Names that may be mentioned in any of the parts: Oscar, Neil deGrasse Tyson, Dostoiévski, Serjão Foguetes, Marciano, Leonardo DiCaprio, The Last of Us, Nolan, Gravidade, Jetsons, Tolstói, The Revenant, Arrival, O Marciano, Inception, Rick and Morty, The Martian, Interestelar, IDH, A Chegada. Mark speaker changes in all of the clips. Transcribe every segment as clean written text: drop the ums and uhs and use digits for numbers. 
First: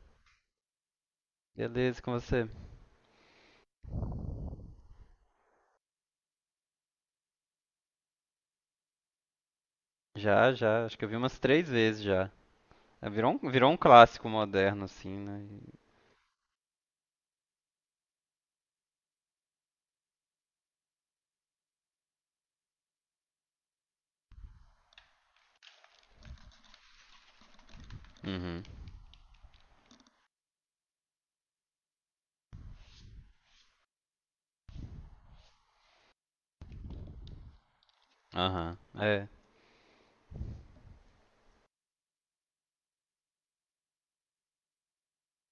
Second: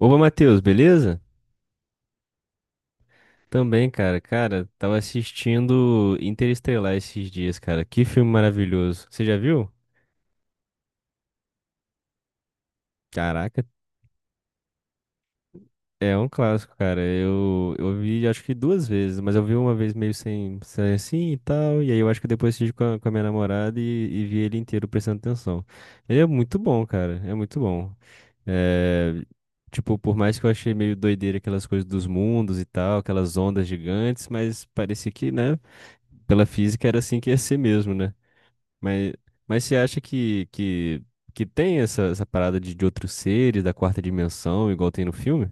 Speaker 1: Opa, Matheus, beleza?
Speaker 2: Beleza, e com você?
Speaker 1: Também, cara. Cara, tava assistindo Interestelar esses dias, cara. Que filme maravilhoso. Você já viu?
Speaker 2: Já, já. Acho que eu vi umas três vezes já. É, virou um,
Speaker 1: Caraca,
Speaker 2: virou um clássico moderno, assim, né? E-
Speaker 1: é um clássico, cara. Eu vi acho que duas vezes, mas eu vi uma vez meio sem assim e tal. E aí eu acho que depois assisti com a minha namorada e vi ele inteiro prestando atenção. Ele é muito bom, cara. É muito bom.
Speaker 2: Uhum.
Speaker 1: É. Tipo, por mais que eu achei meio doideira aquelas coisas dos mundos e tal, aquelas ondas gigantes, mas parecia que, né? Pela física era assim que ia ser mesmo, né?
Speaker 2: Aham.
Speaker 1: Mas, mas você acha que tem essa, essa parada de outros seres da quarta dimensão, igual tem no filme?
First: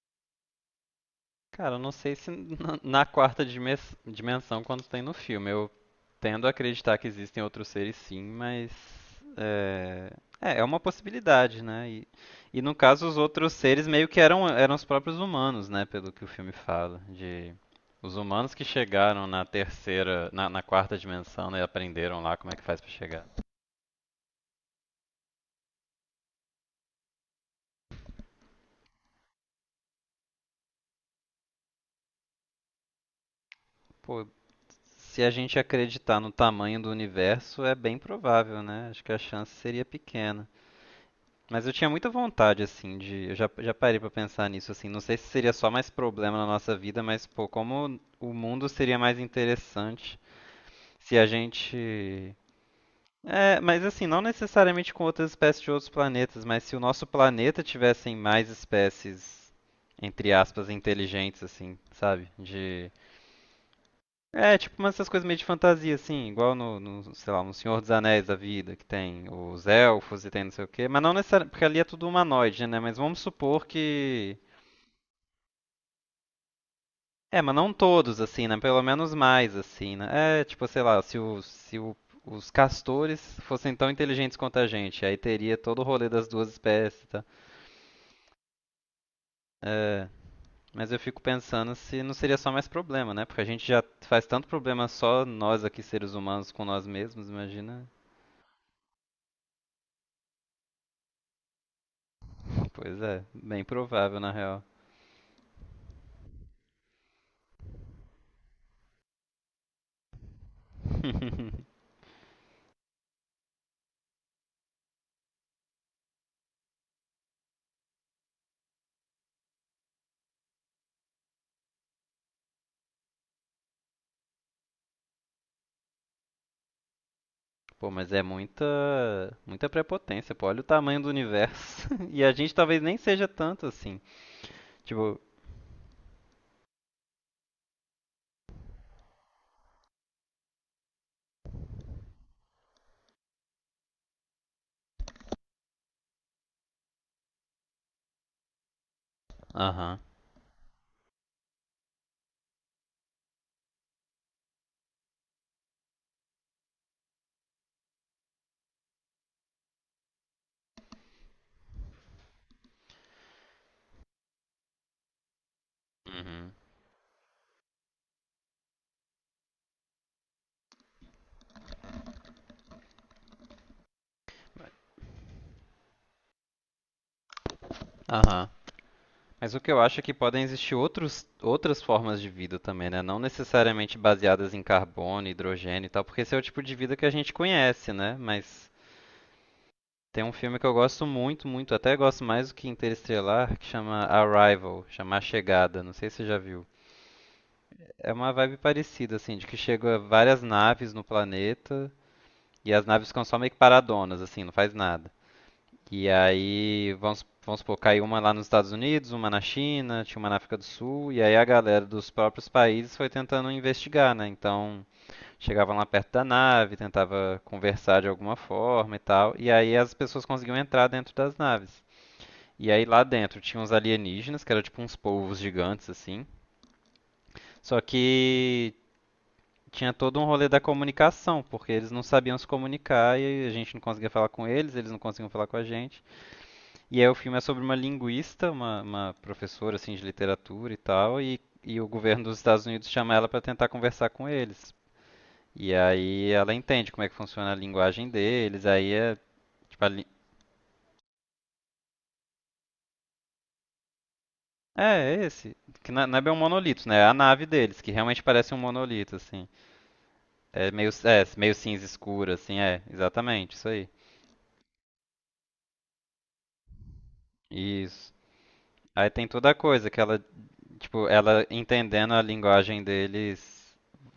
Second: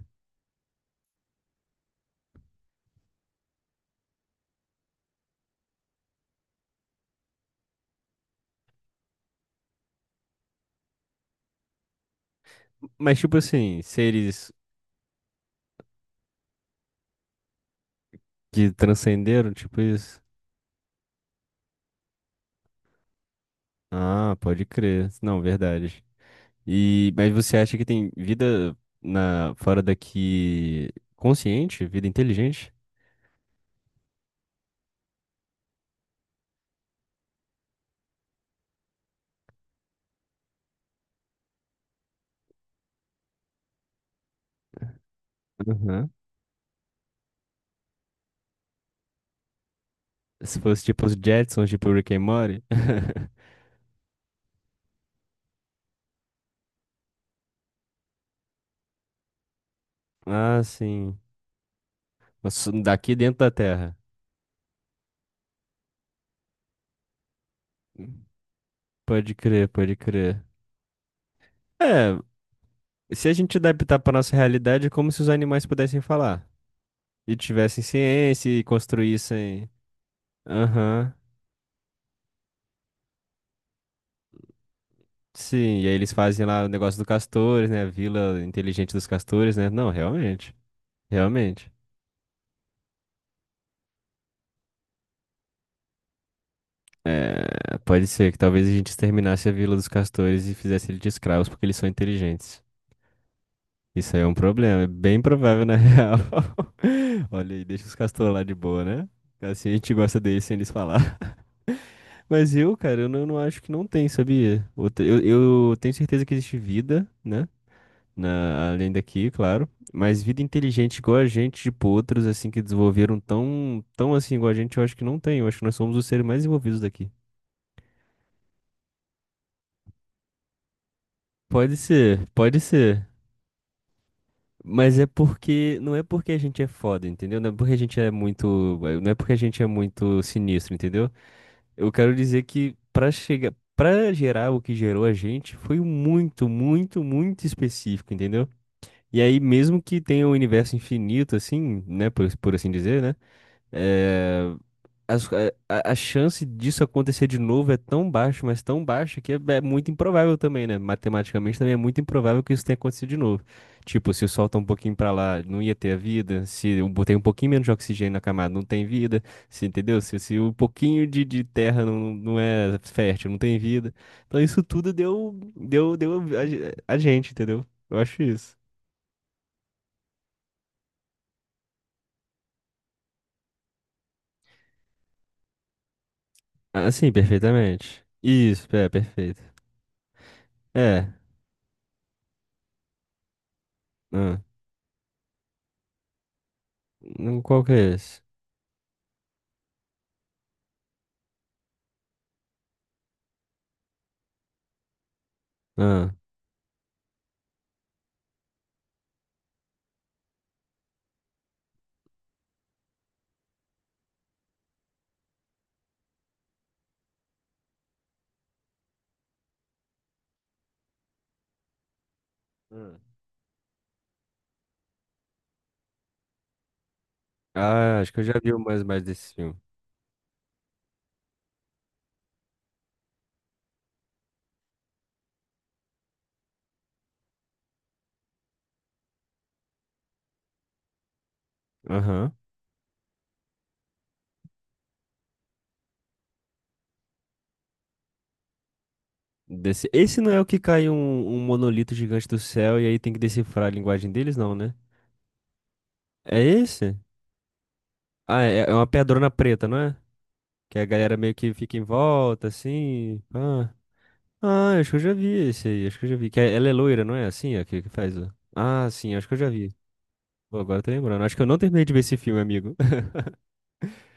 Speaker 2: Cara, eu não sei se na quarta dimensão quando tem no filme. Eu tendo a acreditar que existem outros seres sim, mas é, é uma possibilidade, né? E no caso os
Speaker 1: Mas tipo
Speaker 2: outros
Speaker 1: assim,
Speaker 2: seres meio que
Speaker 1: seres
Speaker 2: eram os próprios humanos, né? Pelo que o filme fala, de os humanos que
Speaker 1: que
Speaker 2: chegaram
Speaker 1: transcenderam, tipo isso?
Speaker 2: na quarta dimensão, né? E aprenderam lá como é que faz pra chegar.
Speaker 1: Ah, pode crer. Não, verdade. E, mas você acha que tem vida na, fora daqui consciente, vida inteligente?
Speaker 2: Pô, se a gente acreditar no tamanho do universo, é bem provável, né? Acho que a chance seria pequena. Mas eu tinha muita vontade, assim, de. Eu já parei pra pensar nisso, assim. Não sei se seria só mais
Speaker 1: Aham.
Speaker 2: problema na nossa vida, mas, pô, como o mundo seria mais interessante
Speaker 1: Se fosse tipo os
Speaker 2: se a
Speaker 1: Jetsons, tipo Rick and
Speaker 2: gente.
Speaker 1: Morty.
Speaker 2: É, mas assim, não necessariamente com outras espécies de outros planetas, mas se o nosso planeta tivessem mais espécies, entre
Speaker 1: Ah,
Speaker 2: aspas,
Speaker 1: sim.
Speaker 2: inteligentes, assim, sabe?
Speaker 1: Mas
Speaker 2: De.
Speaker 1: daqui dentro da Terra.
Speaker 2: É, tipo umas essas coisas meio de fantasia, assim, igual sei lá, no Senhor dos Anéis da vida, que tem
Speaker 1: Pode
Speaker 2: os
Speaker 1: crer, pode
Speaker 2: elfos e
Speaker 1: crer.
Speaker 2: tem não sei o quê, mas não necessariamente, porque ali é tudo
Speaker 1: É,
Speaker 2: humanoide, né? Mas vamos
Speaker 1: se a gente
Speaker 2: supor
Speaker 1: adaptar para nossa
Speaker 2: que...
Speaker 1: realidade, é como se os animais pudessem falar. E
Speaker 2: É, mas não
Speaker 1: tivessem
Speaker 2: todos, assim,
Speaker 1: ciência
Speaker 2: né?
Speaker 1: e
Speaker 2: Pelo menos mais,
Speaker 1: construíssem.
Speaker 2: assim, né? É, tipo, sei lá,
Speaker 1: Aham.
Speaker 2: se os castores fossem tão inteligentes quanto a gente, aí teria todo
Speaker 1: Sim,
Speaker 2: o
Speaker 1: e aí
Speaker 2: rolê
Speaker 1: eles
Speaker 2: das
Speaker 1: fazem
Speaker 2: duas
Speaker 1: lá o negócio
Speaker 2: espécies,
Speaker 1: do
Speaker 2: tá?
Speaker 1: castores, né? A vila inteligente dos castores, né? Não,
Speaker 2: É,
Speaker 1: realmente.
Speaker 2: mas eu fico
Speaker 1: Realmente.
Speaker 2: pensando se não seria só mais problema, né? Porque a gente já faz tanto problema só nós aqui, seres humanos, com nós mesmos,
Speaker 1: É,
Speaker 2: imagina.
Speaker 1: pode ser que talvez a gente exterminasse a vila dos castores e fizesse eles de escravos porque eles são inteligentes.
Speaker 2: Pois é, bem
Speaker 1: Isso
Speaker 2: provável
Speaker 1: aí é
Speaker 2: na
Speaker 1: um
Speaker 2: real.
Speaker 1: problema, é bem provável na real. Olha aí, deixa os castores lá de boa, né? Assim a gente gosta deles sem eles falar. Mas eu, cara, eu não acho que não tem, sabia? Eu tenho certeza que existe vida, né? Na, além daqui, claro. Mas vida inteligente igual a gente, tipo outros, assim, que desenvolveram tão assim igual a gente, eu acho que não tem. Eu acho que nós somos os seres mais envolvidos daqui.
Speaker 2: Pô, mas é muita prepotência, pô. Olha o tamanho do
Speaker 1: Pode
Speaker 2: universo. E
Speaker 1: ser,
Speaker 2: a gente
Speaker 1: pode
Speaker 2: talvez nem
Speaker 1: ser.
Speaker 2: seja tanto assim.
Speaker 1: Mas é
Speaker 2: Tipo,
Speaker 1: porque, não é porque a gente é foda, entendeu? Não é porque a gente é muito, não é porque a gente é muito sinistro, entendeu? Eu quero dizer que pra chegar, para gerar o que gerou a gente foi muito, muito, muito específico, entendeu? E aí mesmo
Speaker 2: aham,
Speaker 1: que tenha um universo infinito assim, né, por assim dizer, né? É, as- a chance disso acontecer de novo é tão baixa, mas tão baixa que é muito improvável também, né? Matematicamente também é muito improvável que isso tenha acontecido de novo. Tipo, se solta um pouquinho pra lá, não ia ter a vida.
Speaker 2: uhum,
Speaker 1: Se eu botei um pouquinho menos de oxigênio na camada, não tem vida. Se, entendeu? Se um pouquinho de terra não é fértil, não tem vida. Então isso tudo deu a gente, entendeu? Eu acho
Speaker 2: aham.
Speaker 1: isso.
Speaker 2: Mas o que eu acho é que podem existir outras formas de vida também, né? Não necessariamente baseadas em carbono, hidrogênio e tal, porque esse é o tipo de
Speaker 1: Ah,
Speaker 2: vida que a
Speaker 1: sim,
Speaker 2: gente conhece,
Speaker 1: perfeitamente.
Speaker 2: né?
Speaker 1: Isso,
Speaker 2: Mas
Speaker 1: é, perfeito.
Speaker 2: tem um filme que eu gosto
Speaker 1: É.
Speaker 2: muito, até gosto mais do que Interestelar, que chama
Speaker 1: Ah,
Speaker 2: Arrival, chama A Chegada. Não sei se você já viu.
Speaker 1: qual que é
Speaker 2: É
Speaker 1: esse?
Speaker 2: uma vibe parecida, assim, de que chega várias naves no planeta e as naves ficam só meio que paradonas, assim, não faz nada. E aí, vamos supor, caiu uma lá nos Estados Unidos, uma na China, tinha uma na África do Sul, e aí a galera dos próprios países foi tentando investigar, né? Então, chegavam lá perto da nave, tentava conversar de alguma forma e tal, e aí as pessoas conseguiam entrar dentro das naves. E aí
Speaker 1: Hum.
Speaker 2: lá dentro tinha uns alienígenas, que eram tipo uns polvos gigantes assim. Só
Speaker 1: Ah, acho que eu já vi
Speaker 2: que
Speaker 1: mais, mais desse filme.
Speaker 2: tinha todo um rolê da comunicação, porque eles não sabiam se comunicar e a gente não conseguia falar com eles, eles não conseguiam falar com a gente. E aí o filme é sobre uma linguista, uma professora assim de literatura e tal, e o governo
Speaker 1: Aham.
Speaker 2: dos Estados Unidos chama ela para tentar conversar com eles. E aí ela entende como é que funciona a linguagem deles, aí é tipo a
Speaker 1: Desse... Esse não é o que cai um, um monolito gigante do céu e aí tem que decifrar a linguagem deles, não, né?
Speaker 2: é, é esse. Que não é bem um
Speaker 1: É
Speaker 2: monolito, né?
Speaker 1: esse?
Speaker 2: É a nave deles, que realmente
Speaker 1: Ah,
Speaker 2: parece um
Speaker 1: é, é uma
Speaker 2: monolito,
Speaker 1: pedrona
Speaker 2: assim.
Speaker 1: preta, não é?
Speaker 2: É
Speaker 1: Que a galera meio que
Speaker 2: meio
Speaker 1: fica em
Speaker 2: cinza escura,
Speaker 1: volta,
Speaker 2: assim, é,
Speaker 1: assim.
Speaker 2: exatamente, isso
Speaker 1: Ah,
Speaker 2: aí.
Speaker 1: ah, acho que eu já vi esse aí, acho que eu já vi. Que é- ela é loira, não é? Assim, é que
Speaker 2: Isso.
Speaker 1: faz. O- Ah,
Speaker 2: Aí
Speaker 1: sim,
Speaker 2: tem
Speaker 1: acho que eu
Speaker 2: toda
Speaker 1: já
Speaker 2: a
Speaker 1: vi.
Speaker 2: coisa que ela,
Speaker 1: Pô, agora eu tô
Speaker 2: tipo,
Speaker 1: lembrando. Acho que
Speaker 2: ela
Speaker 1: eu não terminei de ver
Speaker 2: entendendo
Speaker 1: esse
Speaker 2: a
Speaker 1: filme, amigo.
Speaker 2: linguagem deles,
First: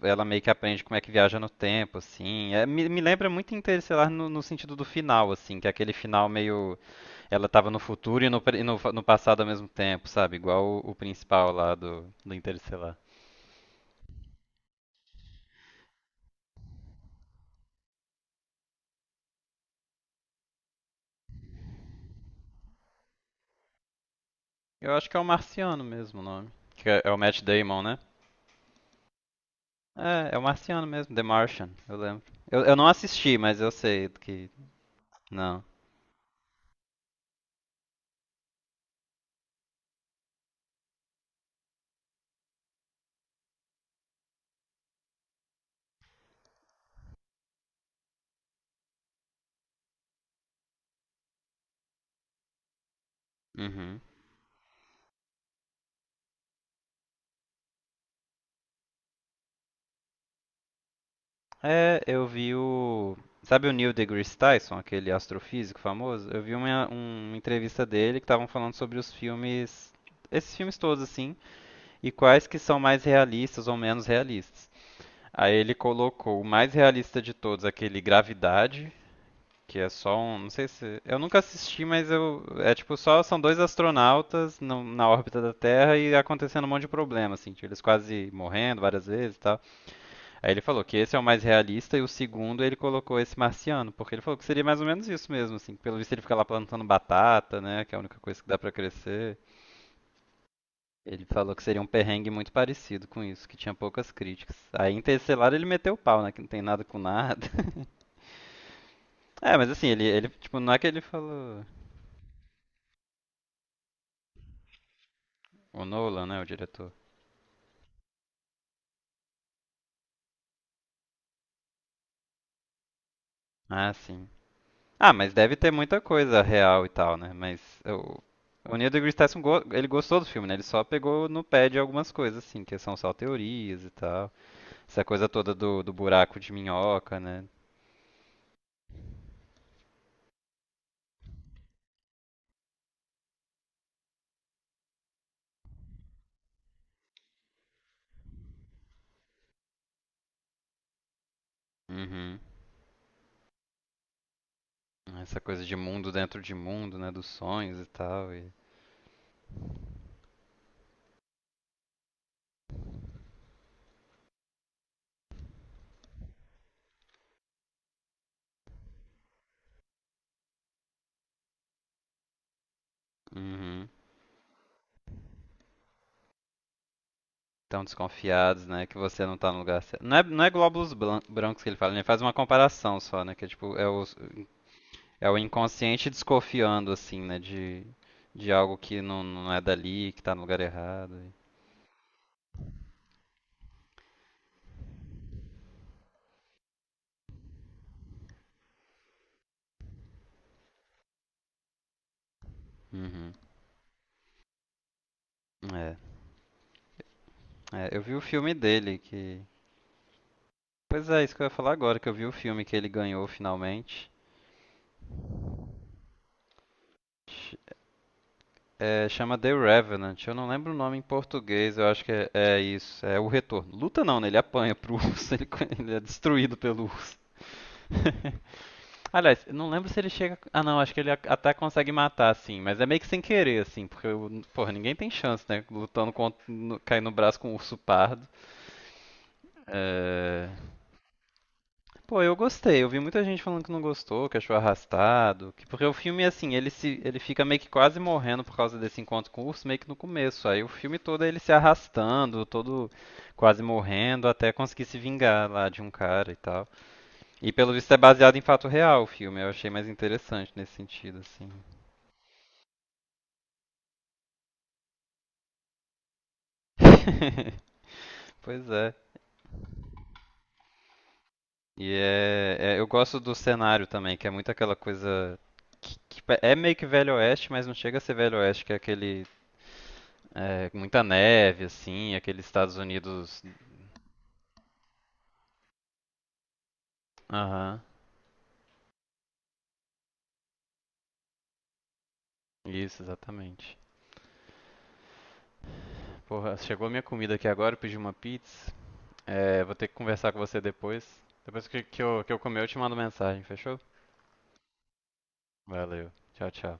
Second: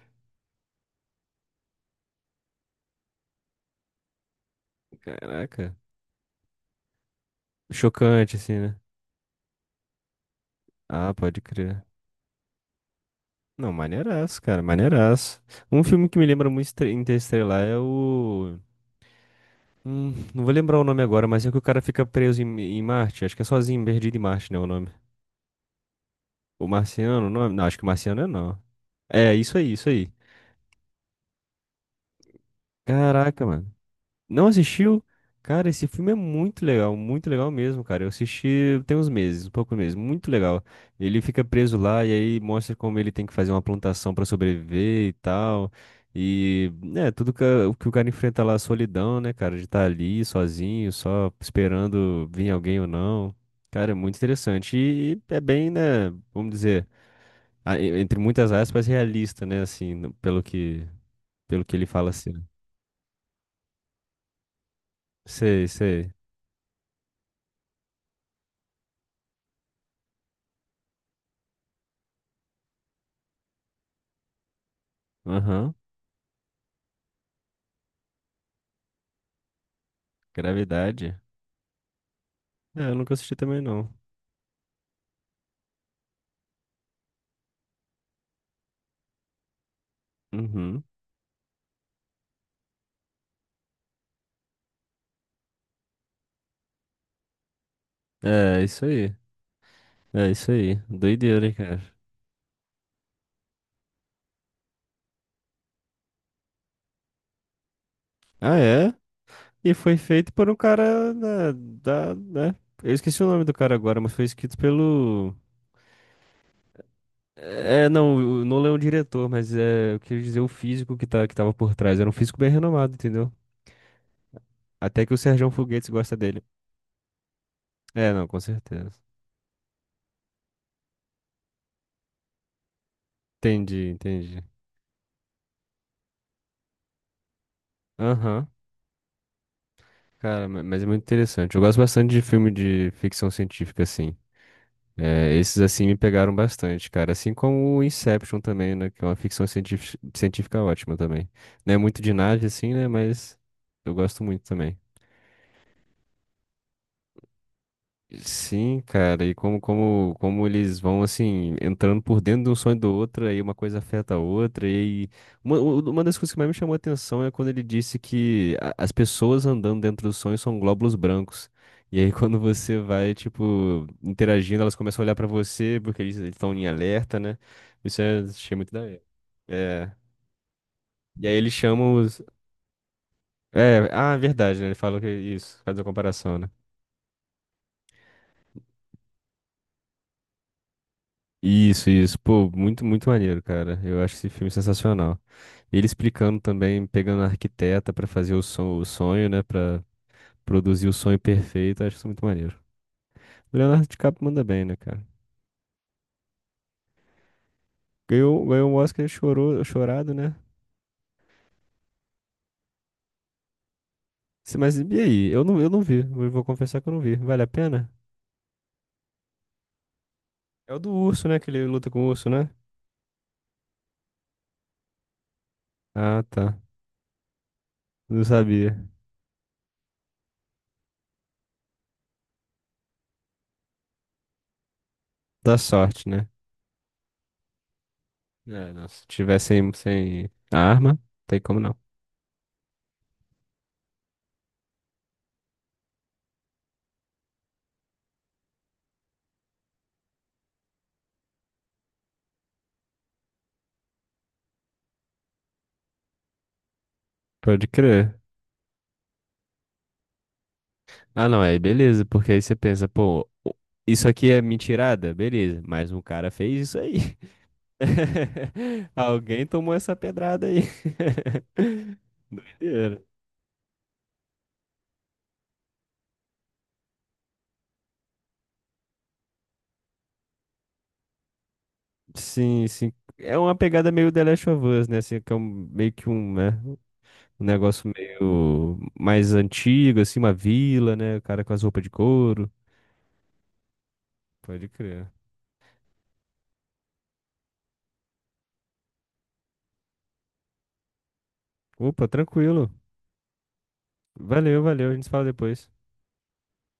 Speaker 2: ela meio que aprende como é que viaja no tempo, assim. É, me lembra muito Interestelar no sentido do final, assim, que é
Speaker 1: Caraca.
Speaker 2: aquele final meio. Ela tava no futuro e
Speaker 1: Chocante, assim, né?
Speaker 2: no, no passado ao mesmo tempo, sabe? Igual o
Speaker 1: Ah, pode
Speaker 2: principal lá
Speaker 1: crer.
Speaker 2: do Interestelar.
Speaker 1: Não, maneiraço, cara, maneiraço. Um filme que me lembra muito Estre- Interestelar é o. Não vou lembrar o nome agora, mas é que o cara fica preso em, em Marte. Acho que é sozinho, perdido em Marte, né? O nome.
Speaker 2: Eu acho que é o Marciano mesmo o nome.
Speaker 1: O
Speaker 2: Que é, é o
Speaker 1: Marciano, o
Speaker 2: Matt
Speaker 1: nome? Não, acho
Speaker 2: Damon,
Speaker 1: que o
Speaker 2: né?
Speaker 1: Marciano é não. É, isso aí, isso aí.
Speaker 2: É, é o Marciano mesmo, The Martian, eu lembro. Eu não assisti,
Speaker 1: Caraca,
Speaker 2: mas eu
Speaker 1: mano.
Speaker 2: sei
Speaker 1: Não
Speaker 2: que.
Speaker 1: assistiu?
Speaker 2: Não.
Speaker 1: Cara, esse filme é muito legal mesmo, cara. Eu assisti tem uns meses, um pouco mesmo, muito legal. Ele fica preso lá e aí mostra como ele tem que fazer uma plantação pra sobreviver e tal. E, né, tudo que, a- o que o cara enfrenta lá, a solidão, né, cara, de estar ali sozinho, só esperando vir alguém ou não. Cara, é
Speaker 2: Uhum.
Speaker 1: muito interessante. E é bem, né, vamos dizer, a- e- entre muitas aspas, realista, né, assim, no- pelo que ele
Speaker 2: É,
Speaker 1: fala
Speaker 2: eu
Speaker 1: assim.
Speaker 2: vi o. Sabe o Neil deGrasse Tyson, aquele
Speaker 1: Sei,
Speaker 2: astrofísico
Speaker 1: sei.
Speaker 2: famoso? Eu vi uma entrevista dele que estavam falando sobre os filmes, esses filmes todos assim, e quais que são mais realistas ou menos realistas. Aí ele
Speaker 1: Aham.
Speaker 2: colocou o mais realista de todos, aquele Gravidade, que é só um, não sei se, eu
Speaker 1: Gravidade?
Speaker 2: nunca assisti, mas eu, é
Speaker 1: É, eu
Speaker 2: tipo
Speaker 1: nunca
Speaker 2: só
Speaker 1: assisti
Speaker 2: são dois
Speaker 1: também não.
Speaker 2: astronautas na órbita da Terra e acontecendo um monte de problema assim, tipo, eles quase morrendo várias vezes, e tal. Aí ele falou
Speaker 1: Uhum.
Speaker 2: que esse é o mais realista e o segundo ele colocou esse marciano, porque ele falou que seria mais ou menos isso mesmo, assim, que pelo visto ele fica lá plantando batata, né, que é a única coisa que dá
Speaker 1: É,
Speaker 2: pra
Speaker 1: isso aí.
Speaker 2: crescer.
Speaker 1: É isso aí.
Speaker 2: Ele
Speaker 1: Doideira,
Speaker 2: falou que seria
Speaker 1: cara.
Speaker 2: um perrengue muito parecido com isso, que tinha poucas críticas. Aí em Interestelar ele meteu o pau, né, que não tem nada com nada.
Speaker 1: Ah, é?
Speaker 2: É, mas
Speaker 1: E
Speaker 2: assim,
Speaker 1: foi
Speaker 2: ele
Speaker 1: feito por um
Speaker 2: tipo, não é que ele
Speaker 1: cara da,
Speaker 2: falou...
Speaker 1: da, né? Eu esqueci o nome do cara agora, mas foi escrito pelo.
Speaker 2: O Nolan, né, o diretor.
Speaker 1: É, não, o Nolan é um diretor, mas é, eu queria dizer o físico que, tá, que tava por trás. Era um físico bem renomado, entendeu?
Speaker 2: Ah, sim.
Speaker 1: Até
Speaker 2: Ah,
Speaker 1: que o
Speaker 2: mas
Speaker 1: Serjão
Speaker 2: deve ter
Speaker 1: Foguetes
Speaker 2: muita
Speaker 1: gosta
Speaker 2: coisa
Speaker 1: dele.
Speaker 2: real e tal, né? Mas
Speaker 1: É, não, com
Speaker 2: o Neil
Speaker 1: certeza.
Speaker 2: deGrasse Tyson, ele gostou do filme, né? Ele só pegou no pé de algumas coisas, assim, que são só teorias
Speaker 1: Entendi,
Speaker 2: e tal.
Speaker 1: entendi.
Speaker 2: Essa coisa toda do buraco de minhoca, né?
Speaker 1: Aham. Cara, ma- mas é muito interessante. Eu gosto bastante de filme de ficção científica, assim. É, esses assim me pegaram bastante, cara. Assim como o Inception também, né? Que é uma ficção científica ótima também. Não é muito de
Speaker 2: Uhum.
Speaker 1: nave, assim, né? Mas eu gosto muito também.
Speaker 2: Essa coisa de mundo dentro de mundo, né? Dos sonhos e tal. E...
Speaker 1: Sim, cara, e como eles vão assim, entrando por dentro de um sonho do outro, aí uma coisa afeta a outra, e aí- uma, u- uma das coisas que mais me chamou a atenção é quando ele disse que a- as pessoas andando dentro do sonho são glóbulos brancos. E aí quando você vai, tipo,
Speaker 2: Uhum.
Speaker 1: interagindo, elas começam a olhar pra você, porque eles estão em alerta, né?
Speaker 2: Tão
Speaker 1: Isso é, achei
Speaker 2: desconfiados,
Speaker 1: muito da
Speaker 2: né? Que
Speaker 1: hora.
Speaker 2: você não tá no lugar
Speaker 1: É.
Speaker 2: certo. Não é glóbulos
Speaker 1: E aí eles
Speaker 2: brancos que ele fala,
Speaker 1: chamam
Speaker 2: né? Ele faz
Speaker 1: os.
Speaker 2: uma comparação só, né? Que é tipo, é
Speaker 1: É,
Speaker 2: os,
Speaker 1: ah, verdade, né? Ele falou que é
Speaker 2: é o
Speaker 1: isso, faz a
Speaker 2: inconsciente
Speaker 1: comparação, né?
Speaker 2: desconfiando, assim, né? De algo que não, não é dali, que tá no lugar errado.
Speaker 1: Isso, isso. Pô, muito, muito maneiro, cara. Eu acho esse filme sensacional. Ele explicando também, pegando a arquiteta pra fazer o, son- o sonho, né? Pra produzir o sonho perfeito. Eu acho isso muito maneiro.
Speaker 2: Uhum.
Speaker 1: O Leonardo DiCaprio manda bem, né, cara?
Speaker 2: É. É, eu vi o.
Speaker 1: Ganhou,
Speaker 2: filme
Speaker 1: ganhou um
Speaker 2: dele
Speaker 1: Oscar,
Speaker 2: que.
Speaker 1: chorou, chorado, né?
Speaker 2: Pois é, isso que eu ia falar agora, que eu vi o filme que ele ganhou finalmente.
Speaker 1: Se- Mas e aí? Eu não vi. Eu vou confessar que eu não vi. Vale a
Speaker 2: Ch-
Speaker 1: pena?
Speaker 2: é, chama The Revenant. Eu não lembro
Speaker 1: É
Speaker 2: o
Speaker 1: o do
Speaker 2: nome em
Speaker 1: urso, né? Que ele
Speaker 2: português, eu
Speaker 1: luta com
Speaker 2: acho
Speaker 1: o
Speaker 2: que
Speaker 1: urso, né?
Speaker 2: é isso. É o retorno. Luta não, né? Ele apanha pro urso, ele é
Speaker 1: Ah,
Speaker 2: destruído
Speaker 1: tá.
Speaker 2: pelo urso.
Speaker 1: Não sabia.
Speaker 2: Aliás, eu não lembro se ele chega. Ah, não, acho que ele até consegue matar, assim, mas é meio que sem querer, assim, porque, porra, ninguém tem chance,
Speaker 1: Dá
Speaker 2: né?
Speaker 1: sorte,
Speaker 2: Lutando
Speaker 1: né?
Speaker 2: contra. No... cair no braço com um urso pardo.
Speaker 1: É, não. Se tiver sem
Speaker 2: É...
Speaker 1: arma, tem como não.
Speaker 2: Pô, eu gostei. Eu vi muita gente falando que não gostou, que achou arrastado. Que... Porque o filme, assim, ele se ele fica meio que quase morrendo por causa desse encontro com o urso, meio que no começo. Aí o filme todo é ele se arrastando, todo quase morrendo, até conseguir se vingar lá de um cara e tal. E
Speaker 1: Pode
Speaker 2: pelo visto é
Speaker 1: crer.
Speaker 2: baseado em fato real o filme. Eu achei mais interessante nesse sentido,
Speaker 1: Ah, não,
Speaker 2: assim.
Speaker 1: aí beleza, porque aí você pensa, pô, o- isso aqui é mentirada? Beleza, mas um cara fez isso aí.
Speaker 2: Pois é.
Speaker 1: Alguém tomou essa pedrada aí.
Speaker 2: E é, eu
Speaker 1: Doideira.
Speaker 2: gosto do cenário também, que é muito aquela coisa que é meio que Velho Oeste, mas não chega a ser Velho Oeste, que é aquele é, muita neve assim, aqueles
Speaker 1: Sim,
Speaker 2: Estados
Speaker 1: sim. É
Speaker 2: Unidos.
Speaker 1: uma pegada meio The Last of Us, né? Assim, que é um- meio que um, né? Um
Speaker 2: Aham,
Speaker 1: negócio meio mais antigo, assim, uma vila, né? O cara com as roupas de couro.
Speaker 2: isso, exatamente.
Speaker 1: Pode crer.
Speaker 2: Porra, chegou a minha comida aqui agora, eu pedi uma pizza. É, vou ter que conversar com você depois. Depois
Speaker 1: Opa,
Speaker 2: que eu comer, eu
Speaker 1: tranquilo.
Speaker 2: te mando mensagem, fechou?
Speaker 1: Valeu, valeu. A gente se fala depois.
Speaker 2: Valeu. Tchau, tchau.